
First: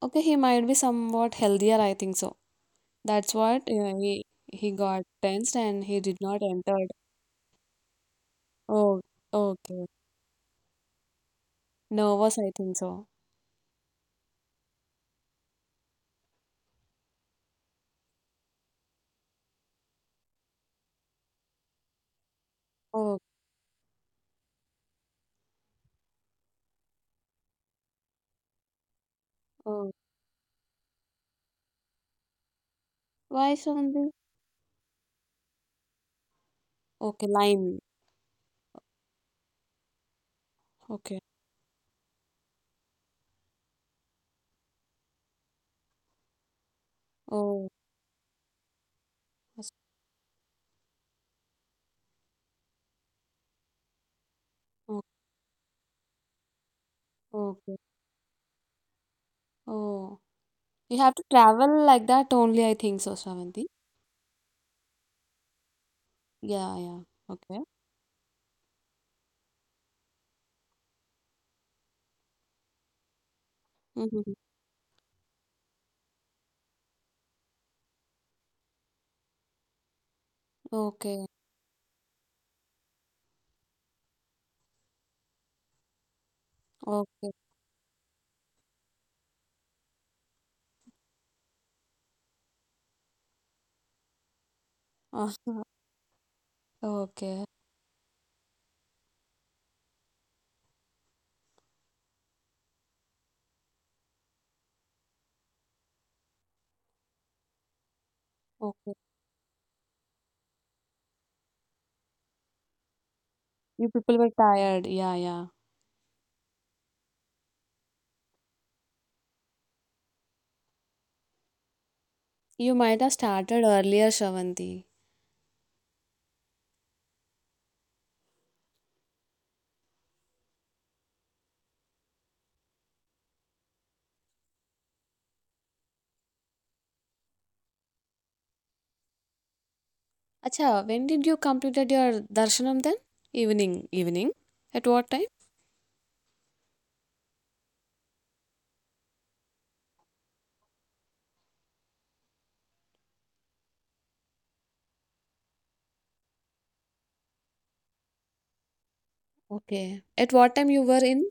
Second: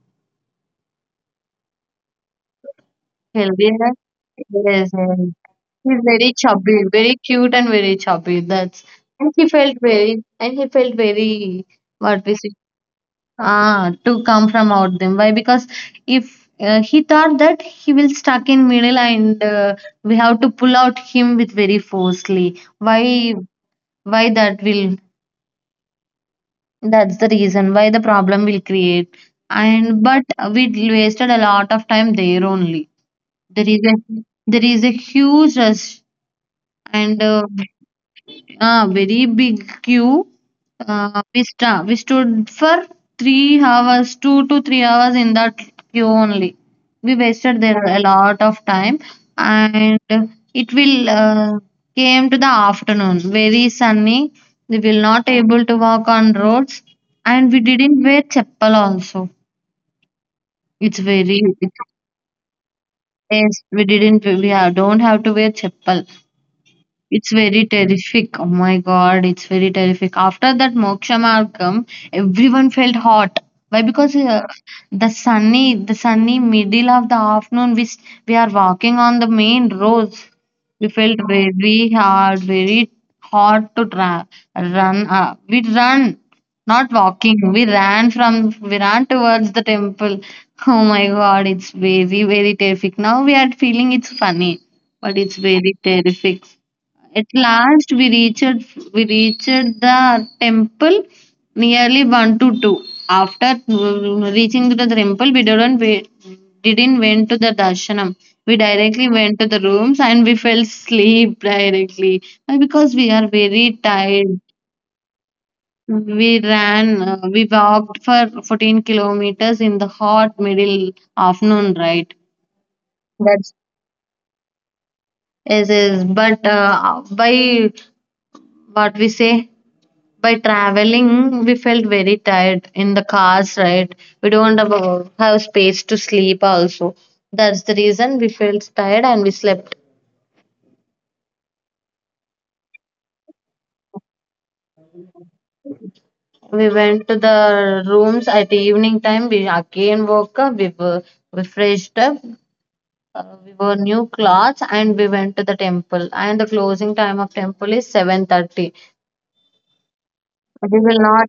S1: Okay, he might be somewhat healthier. I think so. That's what,
S2: Healthier,
S1: yeah, he he
S2: yes,
S1: got
S2: yes.
S1: tensed and he
S2: He's
S1: did
S2: very
S1: not
S2: chubby,
S1: enter.
S2: very cute and very chubby. That's
S1: Oh,
S2: and he felt
S1: okay.
S2: very and he felt very what we
S1: Nervous. I
S2: say
S1: think so.
S2: ah, to come from out them. Why? Because if uh, he thought that he will stuck in middle and uh, we have to pull out him with very forcefully.
S1: Oh,
S2: Why? Why that will? That's the reason why the problem will create.
S1: oh.
S2: And but we wasted a lot of time there only.
S1: Why,
S2: There is a
S1: Shravati?
S2: there is a huge rush and
S1: Okay,
S2: uh,
S1: line.
S2: ah, very big queue.
S1: Okay.
S2: Uh, we sta we stood for three hours, two to three hours in that queue only. We wasted
S1: Oh.
S2: there a lot of time, and it will uh, came to the afternoon, very sunny. We will not able to walk on roads, and we
S1: Okay.
S2: didn't wear chappal also.
S1: Oh, you
S2: It's
S1: have to
S2: very
S1: travel like that only, I think so, Shravanti.
S2: yes, we didn't we have, don't have to wear chappal.
S1: Yeah, yeah.
S2: It's
S1: Okay.
S2: very terrific. Oh my god, it's very terrific. After that Moksha Margam, everyone felt hot. Why? Because
S1: Mm-hmm.
S2: uh, the sunny, the sunny middle of the afternoon, we s- we are walking on the main roads. We felt
S1: Okay.
S2: very hard, very hot to tra- run. Uh, we run, not
S1: Okay.
S2: walking. We ran from, we ran towards the temple. Oh my god, it's very very terrific. Now we are feeling it's funny, but
S1: Ah,
S2: it's very terrific. At
S1: okay.
S2: last we reached we reached the temple nearly one to two. After mm, reaching to the temple, we didn't wait, didn't went to the darshanam. We
S1: Okay.
S2: directly went to the rooms and we fell asleep directly. Why? Because we are very
S1: You people were
S2: tired.
S1: tired. Yeah, yeah.
S2: We ran, uh, we walked for fourteen kilometers in the hot middle afternoon, right?
S1: You might have
S2: That's
S1: started earlier, Shravanti.
S2: yes, yes. But uh, by what we say by traveling, we felt very tired in the cars, right? We don't have a- have space to sleep also. That's the reason we felt tired and we slept.
S1: Acha, when did you completed your darshanam then? Evening. Evening. At what time?
S2: We went to the rooms at the evening time. We again woke up. We were we freshed up. Uh, we wore new clothes and we went to the temple. And the closing time of temple is seven thirty.
S1: Okay. At what time
S2: We
S1: you were
S2: will
S1: in?
S2: not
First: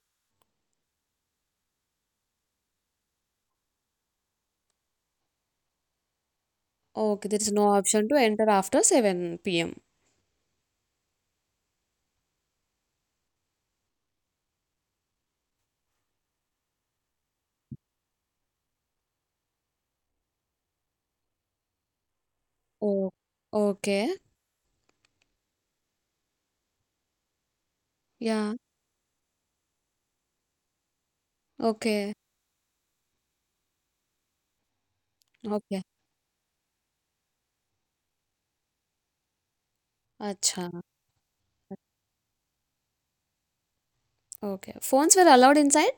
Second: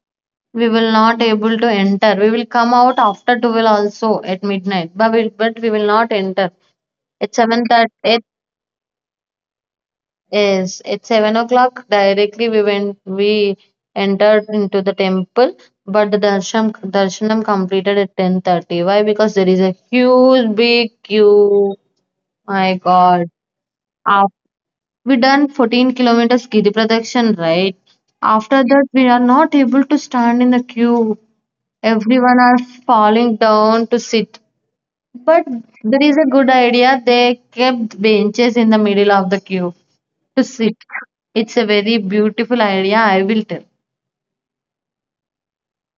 S2: we will not able to enter. We will come out after twelve also at midnight. But we, but we will not enter.
S1: Okay,
S2: At
S1: there is
S2: seven
S1: no
S2: that
S1: option to
S2: it
S1: enter after seven p m.
S2: is at seven o'clock directly we went we entered into the temple, but the darshan darshanam completed at ten thirty. Why? Because there is a huge big queue. My
S1: Oh,
S2: God.
S1: okay.
S2: Af- we done fourteen kilometers Giri Protection, right?
S1: Yeah.
S2: After that we are not able to stand in the queue.
S1: Okay.
S2: Everyone are falling down to sit. But
S1: Okay.
S2: there is a good idea. They kept benches in the middle of the queue to
S1: Acha.
S2: sit. It's a very beautiful idea, I will tell.
S1: Okay. Phones were allowed inside?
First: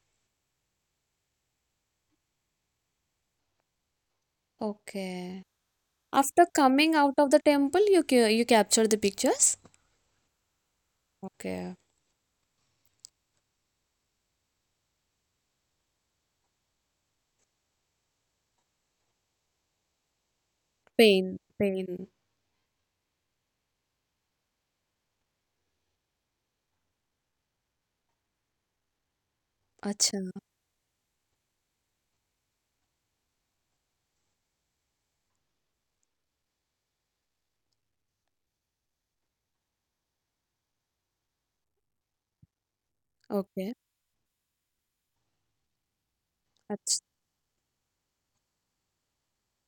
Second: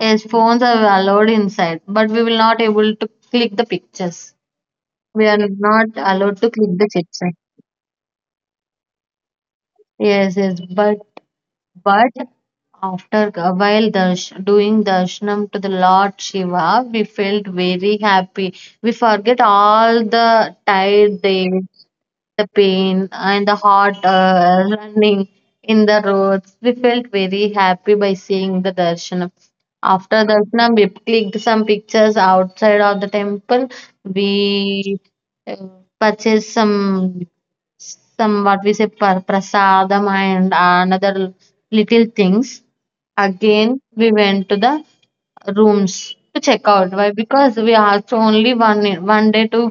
S2: Yes, phones are allowed inside, but we will not able to click the pictures. We are
S1: Okay.
S2: not allowed
S1: After
S2: to click the
S1: coming out
S2: picture.
S1: of the temple, you ca you captured the pictures?
S2: Yes, yes, but
S1: Okay.
S2: but after a while darsh, doing darshanam to the Lord Shiva, we felt very happy. We forget all the tired
S1: Pain,
S2: days
S1: pain.
S2: the pain and the heart uh, running in the roads. We felt very happy by seeing the darshanam.
S1: Acha.
S2: After darshanam, we clicked some pictures outside of the temple. We uh, purchased some some what we say pra- prasadam and another little things.
S1: Okay.
S2: Again, we went to the rooms to check out.
S1: Ach
S2: Why? Because we asked only one one day to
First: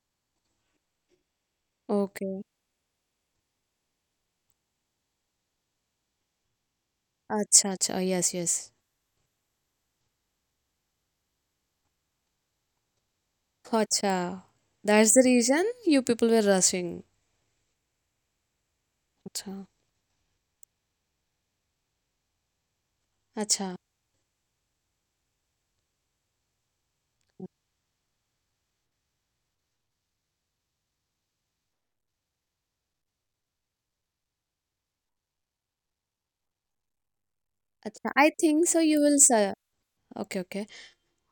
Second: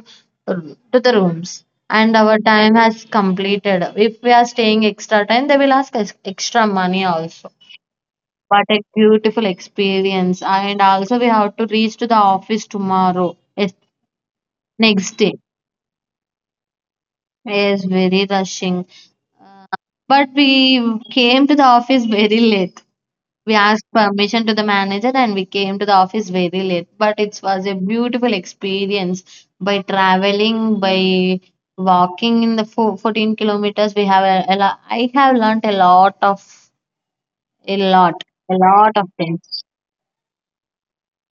S2: to the rooms, and our
S1: Okay.
S2: time has completed. If we are staying extra time, they will ask us extra money also.
S1: Acha, acha. Yes,
S2: What
S1: yes.
S2: a beautiful experience! And also, we have to reach to the office tomorrow. Yes,
S1: Acha.
S2: next
S1: That's the
S2: day.
S1: reason you people were rushing.
S2: Yes, very rushing.
S1: Acha.
S2: But we came to the office very late. We
S1: Acha.
S2: asked permission to the manager and we came to the office very late. But it was a beautiful experience by traveling, by walking in the fo- fourteen kilometers. We have a, a lo- I have learnt a lot of a
S1: Acha.
S2: lot,
S1: I
S2: a
S1: think so
S2: lot
S1: you
S2: of
S1: will su
S2: things.
S1: okay, okay.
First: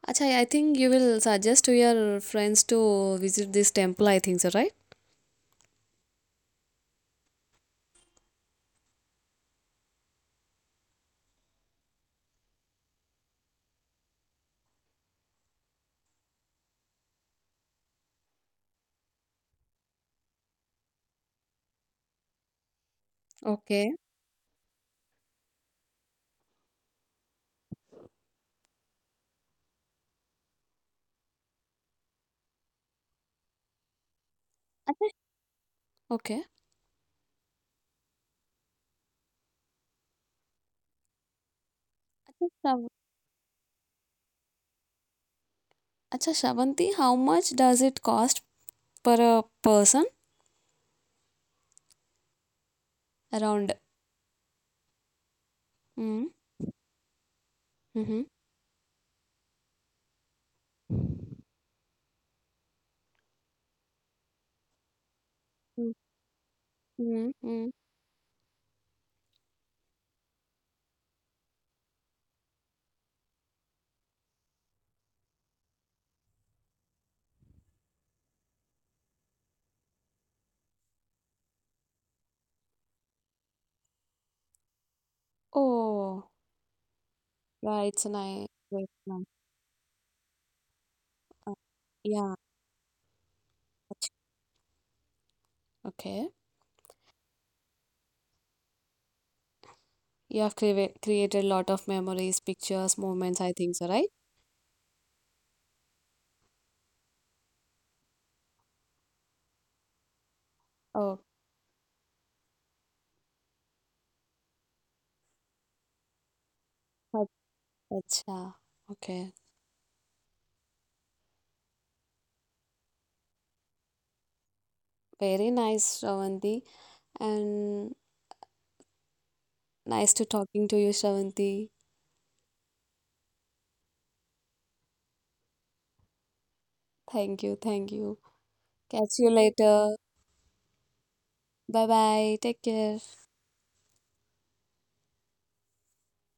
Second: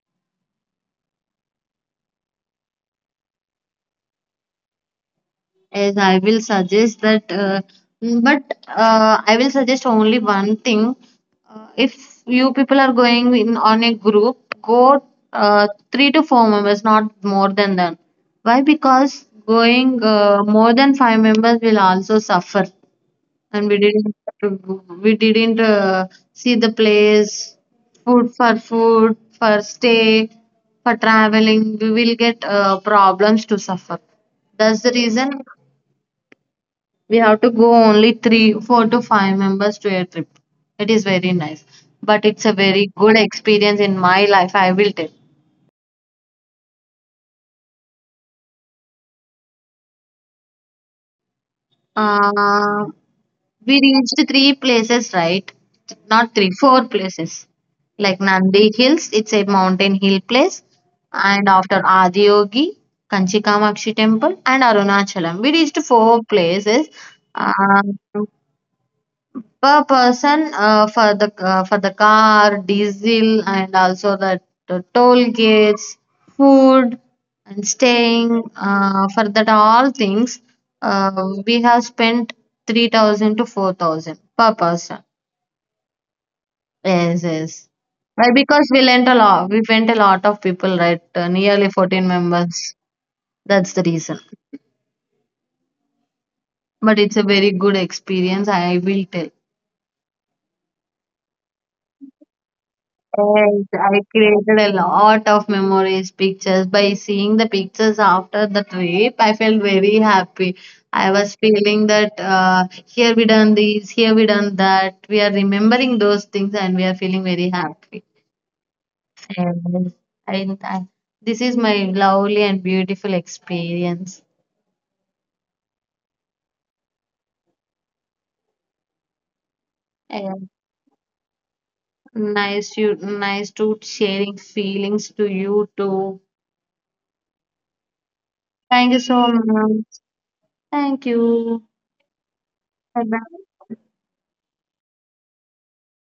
S1: Acha, I think you will suggest to your friends to visit this temple, I think so, right?
S2: Yes, I will suggest that, uh, but uh, I will suggest only one thing. Uh, if you people are going in on a group, go uh, three to four members, not more than that. Why? Because going uh, more than five members will also suffer, and we
S1: Okay.
S2: didn't we didn't uh, see the place, food for food, for stay, for traveling. We will get uh, problems to suffer. That's the reason
S1: Okay.
S2: we have to go only three, four to five members to a trip. It is very nice, but it's a
S1: Okay.
S2: very good experience in my life. I will tell.
S1: Acha, Shravanti, how much does it cost per a person?
S2: Uh, we
S1: Around.
S2: reached three places, right?
S1: Mm,
S2: Not three, four places. Like
S1: mm-hmm.
S2: Nandi Hills, it's a mountain hill place. And after Adiyogi, Kanchi Kamakshi temple and Arunachalam. We reached
S1: Mm,
S2: four places.
S1: mm,
S2: Uh,
S1: mm.
S2: Per person uh, for the uh, for the car, diesel, and also the, the toll gates, food, and staying uh, for that all things, uh, we have spent three thousand to four thousand per person.
S1: Oh,
S2: Yes, yes.
S1: yeah, it's a
S2: Why?
S1: nice.
S2: Because we lent a lot. We went a lot of people, right? Uh, nearly fourteen
S1: Yeah,
S2: members. That's the reason.
S1: okay.
S2: But it's a very good experience. I will tell.
S1: You have cre created a lot of memories, pictures, moments, I
S2: Yes,
S1: think so,
S2: I
S1: right?
S2: created a lot of memories, pictures. By seeing the pictures after the trip, I felt very happy. I
S1: Oh,
S2: was feeling that uh, here we done this, here we done that. We are remembering those things and we are feeling
S1: ach-
S2: very happy.
S1: acha. Okay.
S2: Yes. I, I, this is my lovely and beautiful experience.
S1: Very nice, Shravanti. And nice to
S2: Yes.
S1: talking to you, Shravanti.
S2: Nice you, nice to sharing feelings to you too.
S1: Thank you, thank you.
S2: Thank you
S1: Catch
S2: so
S1: you
S2: much.
S1: later.
S2: Thank you.
S1: Bye bye. Take care.
S2: Bye bye.